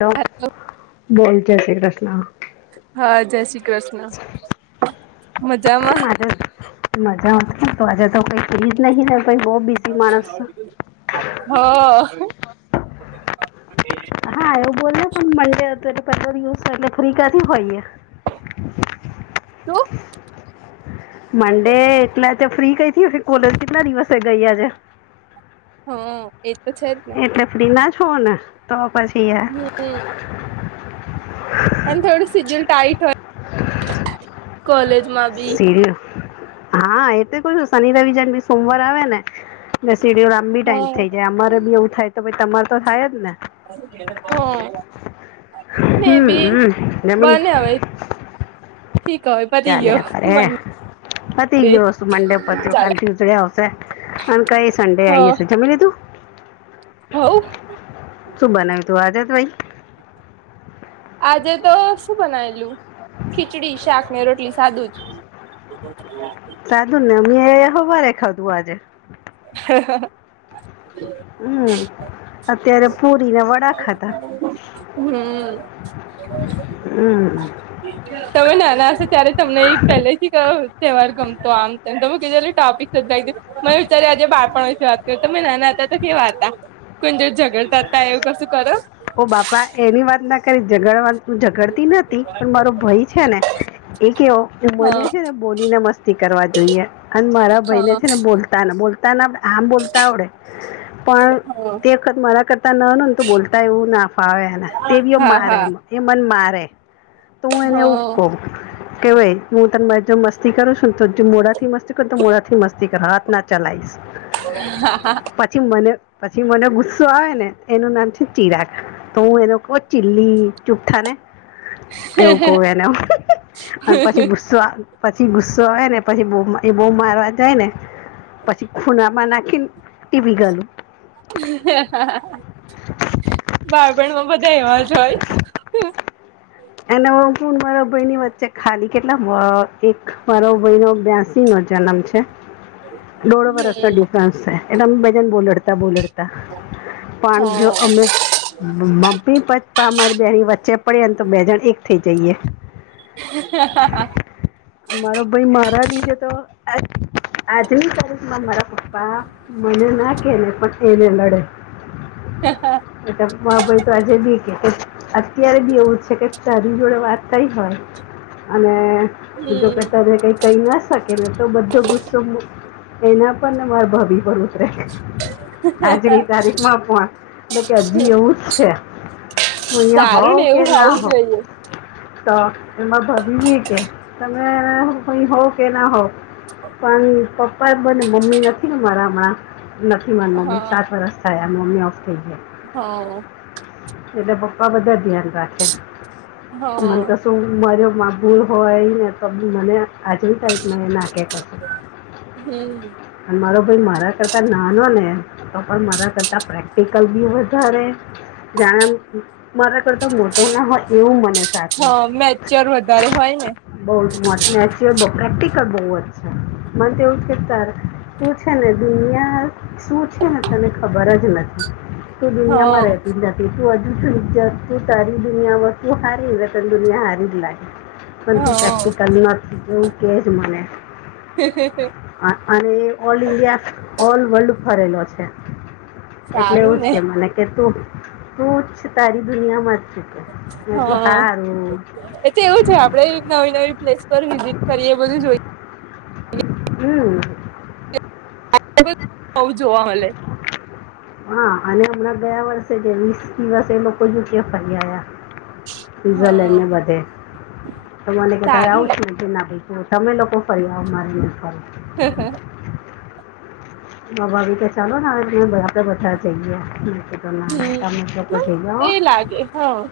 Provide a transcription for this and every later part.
Hello hello બોલ જય શ્રી કૃષ્ણ. હા, જય શ્રી કૃષ્ણ. મજામાં? કેમ આજે મજા આવતી તો આજે તો કોઈ ખરીદલા ગેલા હો. હા એવું બોલ ને પણ મલે અગર પેપર યુઝ હોય એટલે ફ્રી કાથી હોય એ. તું મંડે એટલાતો ફ્રી કઈથી કોલેજ કેટલા દિવસે ગઈ આજે? હો એ તો છે જ ને. એટલે ફ્રી ના છો ને તો પછી યાર હમ્મ. અને થોડું સીડીયુલ ટાઈટ હોય [inaudible] કોલેજ માં સીડીયુલ? હા એ તો કેવું છું શનિ રવિ જ્યારેભી સોમવાર આવે ને એટલે સીડીયુલ્ટ આપ લાંબી હ ટાઈમ થઈ જાય અમારે બી એવું થાય તો તમાર તો થાય જ ને. હ ને બી હમ્મ અમ્મ જમી લી? બને હવે ઠીક હવે પતી ગયો ચાલ્યા કરે મંડે પતિ ગયો મંડે પત્યો ચાલે કાલે રિયુશડે આવશે. અને કરી સંડે આવી જશે જમી લીધું? હઉ. શું બનાવ્યું તું આજે તો ભાઈ આજે તો શું બનાવેલું ખીચડી શાક ને રોટલી સાદું જ. [inaudible] સાદુ જ ને મેં હવારે ખાધું આજે. હ હ હા હમ્મ અત્યારે પુરીને વડા ખાધા. હમ હમ્મ. તમે નાના હશો ત્યારે તમને એ પહેલે થી કયો તહેવાર ગમતો આમ તેમ તમે કીધું ટોપીક શોધી મેં વિચાર્યું કે આજે બાળપણ વિશે વાત તે તમે નાના હતા ત્યારે કેવા હતા કોઈ જોડે ઝગડતા તા એવું કસું કરો? ઓ બાપા એની વાત ના કરીશ ઝગડવા ઝગડતી નથી પણ મારો ભાઈ છે ને એ કેવો કે મને હા છે ને બોલીને મસ્તી કરવા જોઈએ અને મારા ભાઈ ને છે ને બોલતા ને બોલ [unintelligible] આમ બોલતા આવડે પણ તે વખત મારા કરતા નાનો ને તો બોલતા તા એવું ના ફાવે એને, તેવીઓ હા હા મારે હા એમાં, એ મન મારે તો હું એને એવું હા કઉ કે ઓઇ હું તને [unintelligible] મસ્ત મસ્તી કરો છો ને તો જો મોઢાથી મસ્તી કરો તો મોઢાથી મસ્તી કરો, હાથ ના ચલાઈશ. હા હા પાછી મને પછી મને ગુસ્સો આવે ને એનું નામ છે ચિરાગ, તો હું એને કઉ ઓ ચિલ્લી ચુપ થા ને. તેવું કઉં એને, અને પછી ગુસ્સો આ પછી ગુસ્સો આવે ને પછી બઉં એ બહુ મારવા જાય ને પછી ખૂણામાં નાખી ન, ટીપી ઘાલું. બાળપણમાં બધા એવા જ હોય. એના હું ને મારા ભઈની વચ્ચે ખાલી કેટલા, અહ, એક મારો ભઈનો બ્યાસીનો જનમ છે. [unintelligible] દોઢ વર્ષનો હમ ડિફરન્સ છે, એટલે અમે બે જન બોવ લડ તા, બવુ લડતા પણ જો હા અમે મ-મમ્મી, પપ્પા અમારી બેહની વચ્ચે પડે ને તો બે જણ એક થઇ જઈએ. હ હા હા મારો ભઈ મારા લીધે તો [unintelligible] આજની તારીખમાં મારા પપ્પા મને ના કેહેને પણ એને લડે હ હા હા એ [unintelligible] ભાઈ તો આજે બી કે અત્યારે બી એવું જ છે કે તારી જોડે વાત થઇ હોય અને જોકે હમ તને કહી કઇ ન શક કે એ તો બધો ગુસ્સો મૂક, એના પર અને મારા ભાભી પર [unintelligible] આજની તારીખમાં પણ એટલે કે હજી એવું જ છે. હું અહિયાં સારું ને હોવ કે એવું હોવું ન જોઈએ તો એમાં ભાભી ભી કે તમે અહીં હોવ કે ના હોવ પણ પપ્પા બને, મમ્મી નથી ને મારા હમણાં, નથી મારાં મમ્મી સાત વરસ થયા મમ્મી ઓફ થઈ ગયા. હવ એટલે પપ્પા બધા ધ્યાન રાખે, હા મન તો તો હું મારોમા ભૂલ હોય એ ને તો બી મને આજની તારીખમાં એ ના કેહ કશું [unintelligible] હમ્મ અને મારો ભાઈ મારા કરતા નાનોને તો પણ મારા કરતા પ્રેક્ટિકલ બી વધારે જાણે એમ, મારા કરતા મોટો ના હોય એવું મને હ, મેચ્યોર વધારે હોય ને. બઉં જ, [inaudible] પ્રેક્ટિકલ બૌજ છે, મને તો એવું જ કે તાર તું છે ને દુનિયા શું છે ને તને ખબર જ નથી. તું હા દુનિયામાં રહેતી જ નથી, તું હજુ સુધી [inaudible] તારી દુનિયામાં તું હારી ને એટલે તને દુનિયા હારી જ લાગે, પણ તું હા પ્રેક્ટિકલ ન એવું કે છે મને. અ-અને, ઓલ ઇન્ડિયા ઓલ વર્લ્ડ ફરેલો છે. એટલે એવું સારું જ ને કે મને કે તું, તું જ તારી દુનિયામાં જ છુ કે. મેં કે હા હારું એ તો એવું છે આપડે નવી નવી પ્લેસ પર વિઝિટ કરીએ બધું જોઈ હમ્મ. [inaudible] બવ જોવા મળે. હા અને હમણાં ગયા વર્ષે જે વીસ દિવસે એ લોકો ક્યા ફરી આયા. ને હા બધે મને કે તારે સારું આવું ને છે? એ ના ભાઈ તમે લોકો ફરિયાવો મારે નઈ ફરવું. માર ભાભી કે ચાલો ને હવે આપડે બધા જઈએ. ના ના તમેટ લોકો હમ જઈ આવો. એ લાગે. હા.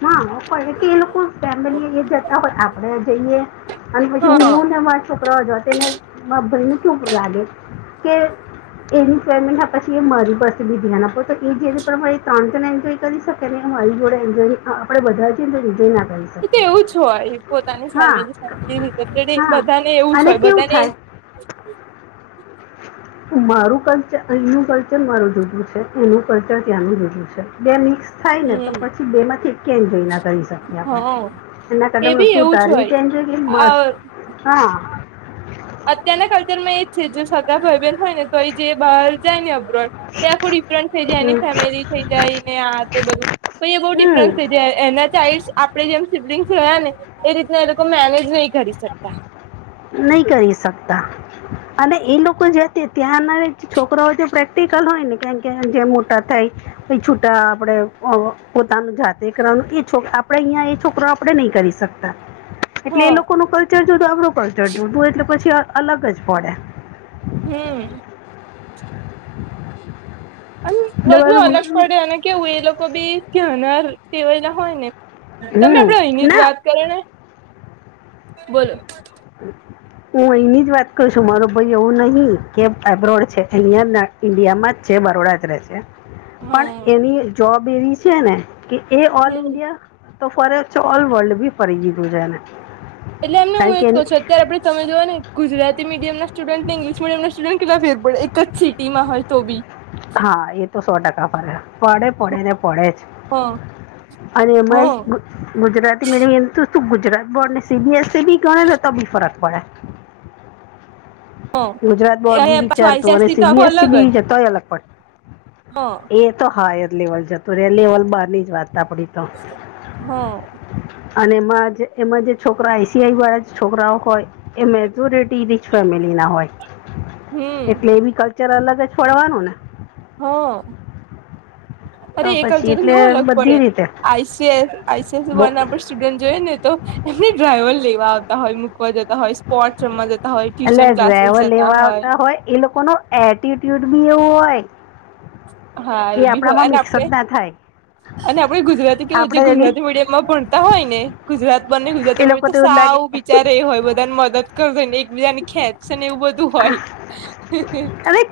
હા પણ કે એ લોકો ફેમિલી જતા હોય આપણેે જઈએ. અને પછી હા હું ને મારા છોકરાઓ જો તેને ભાઈને કેવુ લાગે કે એની પેમેન્ટ પછી એ મારી પાસે બી ધ્યાન આપો તો એ જે પ્રમાણે ત્રણ તણ એમ જો કરી શકે ને એવુ મારી જોડે એન્જોય આપણે બધા જ અંદર એન્જો ના કરીશ. એ તો એવું જ હોય પોતાની ફેમિલી ફેમિલી રિલેટેડ હા બધાને એવું જ અને હોય કેવું બધાને થાય [inaudible] તો મારું કલ્ચર અહીનું કલ્ચર મારું જુદું છે એનું કલ્ચર ત્યાંનું જુદું છે બે મિક્સ થાય ને તો હમ પછી બે માંથી કેમ જોઈ ના કરીશ. હા એના એ કદમ બી તુ એવું જ તારીવીતે હોય છે કે મત, આ હા. અત્યારના કલ્ચર માં એજ છે જે સગા ભાઈ બહેન હોય ને તો એ જે બહાર જાય ને અબ્રોડ એ આખું ડિફરન્સ થઈ જાય છે એની હમ, ફેમિલી થઈ જાય ને આ તે બધું તો એ બહુ ડિફરન્સ થ હમ એના ત્યાં આઇલ્ આપે જેમ સિબલિંગ્સ જોયા ને એ રીતના એ લોકો મેનેજ નહી કરી શકતા. નહી કરી શકતા. અને એ લોકો જતે ત્યાંના છોકરા હોય ત પ્રેક્ટિકલ હોય ને કેમ કે જે મોટા થાય. પ છૂટા આપડે પોતાનું જાતે કરવાનું એ છોક આપડે અહિયાં એ છોકરો આપડે નહી કરી શકતા. [unintelligible] એટલે એ લોકો નું કલ્ચર જુદુ આપણું કલ્ચર જુદુ એટલે પછી અલગ જ પડે. હમ્મ. અને એટલે બધું અલગ બરોબર પડે અને કેવુ એ લોકો બી કનાર પવાયલા હોય ને તમે હમ આપડે અહીની જ ના વાત કરો ને, બોલો. હું અહીની જ વાત કર છું મારો ભાઈ એવું નહી કે આબ્રોડ છે અહિયાં ઇન્ડિયામાં જ છે બરોડા જ રહે છે. પણ હા એની જોબ એવી છે ને કે એ ઓલ હમ ઇન્ડિયા તો ફર છે ઓલ વર્લ્ડ બી ફરી દીધું છે એણે. એટલે એમને ઉમેદ કહું છું અત આપે સામે જોવા ગુજરાતી મીડિયમના સ્ટુડન્ટ ઇંગ્લીશ મડિયમ ના સ્ટુડન્ટ કેટલા ફેર પડે એક જ સિટીમાં હોય તો બી. હા એ તો સો ટકા ફરે પડે પડે ને પડે હ અને હ હ એમાંય ગુજરાતી મિડિયમ [unintelligible] ગુજરાત બોર્ડ ને C B S C B ગણે ને તો બી ફરક પડે. ગુજરાત બોર્ડ એ બી પાછું વિચારતું અને આઈસીએસસી સી તો બી આખું એસ સી અલગ જ બી જતાય અલગ પડે. હ. એ તો હા એર લેવલ જતું રે લેવલ બારની જ વાત આપડી તો. હા. અને એમાં એમાં જે છોકરા એશી આઈ વાળા છોકરાઓ હોય એ મેજોરિટી રીચ ફેમિલીના હોય. એટલે એ બી કલ્ચર અલગ જ પડવાનું ને, હ અરે તો એકલજ પછી તો એટલે કેવું અલગ પડે બધી રીતે આઈસીએસ બો આઈસીએસના સ્ટુડન્ટ જોઈ ને તો એમને ડ્રાઈવર લેવા આવતા હોય, મૂકવા જતા હોય સ્પોટ રમ એટલે ડ્રાઈવર લેવા આવતા હોય એ લોકો ન એટીટ્યુડ બી એવું હોય. હા એ બી હોય આપણામાં અને મિક્સ આપડે. જ ના થાય અને આપડે ગુજરાતી કેવું જે આપણે એની ગુજરાતી મીડિયમમાં ભણતા હોય ને ગુજરાત બંને ગુજરાત એ લોકો તો એવું જ સાવું લાગે બિચા એ હોય બધાને મદદ કરજ ને એક બીજાની ખેત [unintelligible] એવું બધું હોય. હવે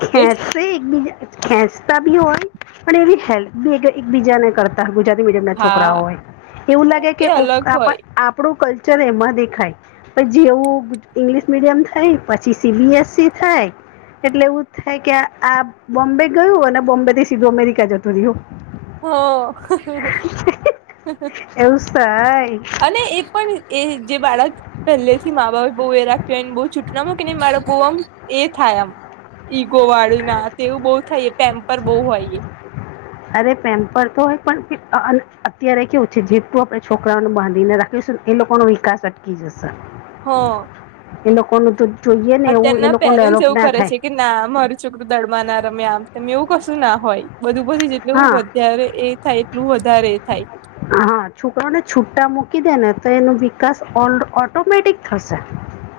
[unintelligible] ખેંચતા બી હોય પણ એ હેલ્પ બી એકબીજાને કર ગુજરાતી મીડિમ ના છોકરાઓ હા હોય, એવું લાગે કે, એ અલગ હોય આપણું કલ્ચર એમાં દેખાય. પઇ જેવું ઈંગ્લિશ મીડિયમ થાય પછી સી બી એસ સી થાય. એટલે એવું થાય કે આ બોમ્બે ગયું અને બોમ્બે થી સીધું અમેરિકા જતું રહ્યું. હ એવુંસ. અને એ પણ એ જે બાળક, પહેલે થી મા બાએ બહુ એ રાખ્યુંને બહુ છૂટ ના મૂકી ને મારા બહુ આમ એ થાય આમ. ઈગોવાળું ના તેવું બઉ થાય બહુ [unintelligible] હોયએ અરે પેમ્પર તો હોય પણ અત્યારે કેવું છે જેટું આપડે છોકરાઓને બાંધીને રાખ ઈ લોકો નો વિકાસ અટકી જશે હ એ તો, જોઈએ ને એવું એ અત્યારના લોકોને પેરેન્ટ્સ ડેવલોપ એવું ના કરે થાય. છે કે ના મારું છોકરું દડવાના રમેયા આમ તમે એવું કશું ના હોય બધું બધું. એટલું હા વધારે એ થાય એટલું વધારે એ થાય. હા છોકરાને છુટ્ટા મૂકી દે ને તો એનો વિકાસ ઓ ઓટોમેટિક થશે.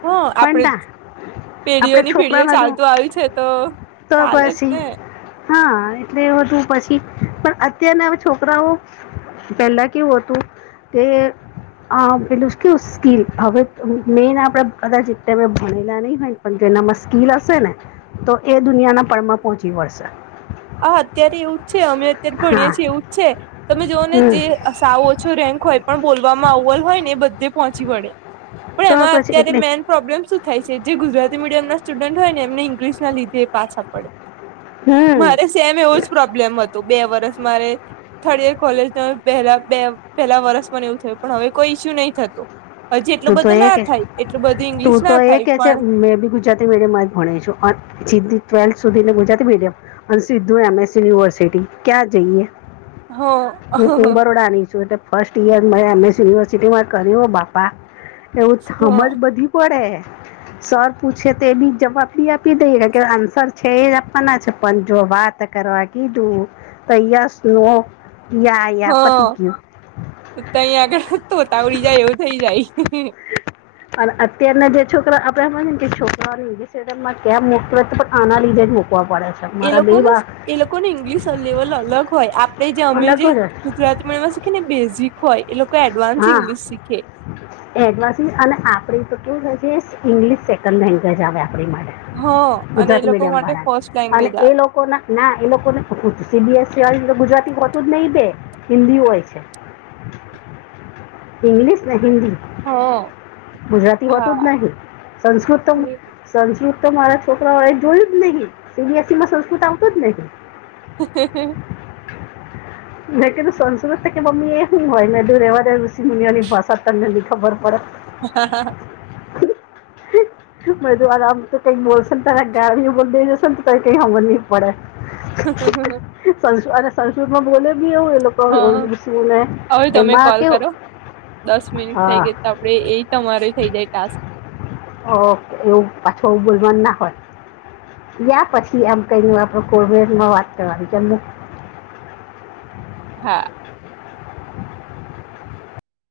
હ પણ આપડે. ના પેઢીઓ આપણે ની પેઢીઓ છોકરાના જો ચાલતું આવ્યુ છે તો તો ચાલે જ પછી ને, હા બે હોટુ પછી પણ અત્યારના હવે છોકરાઓ પેલા કેવું હતું? તે અં પેલુ સ્કેવુ સ્કીલ હવે મેન આપણેે કદાચ તમે ભણેલા નઇ હોય. પન તેનામાં સ્કીલ હશે ને તો એ દુનિયાના પળમાં પોચી વળશે. અ અત્યારે એવું છે અમે અત્યારે ભણીએ હા છે એવું છે તમે જોઓને હમ જે, સાવ ઓછુ રેન્ક હોય પણ બોલવામાં ઓવલ હોય ને એ બધે, પોચી વળે પણ તો એમાં પછી અત્યારે એટલે મેન, પ્રોબ્લેમ શું થાય છે જે ગુજરાતી મીડયમ ના સ્ટુડન્ટ હોય એમને ઈંકલિશ ના લીધે એ પાછા પડે. હમ મારે સેમ એવો જ પ્રોબ્લેમ હતુ. બે વરસ મારે. થર્ડ યર કોલેજ પહેરા બે પહેલા વરસ મને એવું થયું પણ કોઈ ઈસ્યુ નઇ થતુ. હજી એટલું તું તો બધૂ એ ના કે થાય એટલું બધું ઈંગ્લિસ ના થાય પણ, [unintelligible] જાતી મીડિયમમાં જ ભણે છો અં જીદી ટ્વેલ્થ સુધી ગુજરાતી મીડિયમ. અને સિદ્ધુ એમએસ યુનિવર્સિટી ક્યાં જઈએ? હ હું હું બરોડા ની છું એટ ફસ્ટ યીયર મેં એમ એસ યુનિવર્સિટીમાં કર્યું ઓ બાપા [unintelligible] બધી પડે સર પૂછે તેબી જવાબ બી આપી દઈએ કાનકે આન્સર છે એ આપવાના છે પન જો વાત કરવા કીધું તો યસ નો યા યા પતિ ગ્યું. તો તઈ આગડ તોતા વડી જાય એવું થઇ જાય. અન અત્યારના જે છોકરા આપરા હોય ને કે છોકરાઓને લીધે [unintelligible] તો આના લીધે જ મોક તો પડે છ એ લોકોનેશ એ લોકોને ઇંગ્લિશ અલેવલ અલક હોય આપે જે અમે જે અલગ જ ગુજરાતીમાં એમાં શીખે ને બેઝિક હોય એ લોકો એડવાન્સ ઇંગ્લિશ શીખે. એડવાસી અને આપળી તો કેવું હોય છે સિગ્લિશ સેકન્ડ લેંગ્વેજ આવે આપણી માટે. હ અને એ ગુજરાતી લોકો મીડિયમ માટે ફર્સ્ટ વાળા અને લેંગ્વેજ એ આવે લોક કોના ના એ લોકોને સીબીએસી આવી રીતે ગુજરાતી હોતું જ નહી બે હિન્દી હોય છે. ઇંગ્લિશ ને હિન્દી ગુજરાતી હ હોતું દ નહી સંસ્કૃત તો સંસ્રુત તો મારા છોકરા ઓએ જોયું દ નહી સીબીએસી માં સંસ્કૃત આવતુ જ નહી. [unintelligible] મે કીધું સંશ્રુત તોકે મમ્મી એ હું હોય મે [unintelligible] રેવાદેન ઋષિ મુનિયોની ભાષા તનેબી ખબર પળે. ઉહ હા હા હા. મેંધુ આરામ તો કઈ બોલશે ન તારા ગાળીયુ પર બેહી જસેન તો ત કઈ હમજ નહી પળે હા પણ શું આને સંસ્કૃત માં બોલે બી એવું એ લોકો [unintelligible] તો તમે કોલ કેવું કર્યો દસ મિનિટ થઈ હા ગઈ તો આપડે એ તમારે થઈ જાય ટાસ્ક. અ એવું પાછુ આવુ બોલવાનું ના હોય. યા પછી આમ [unintelligible] હા.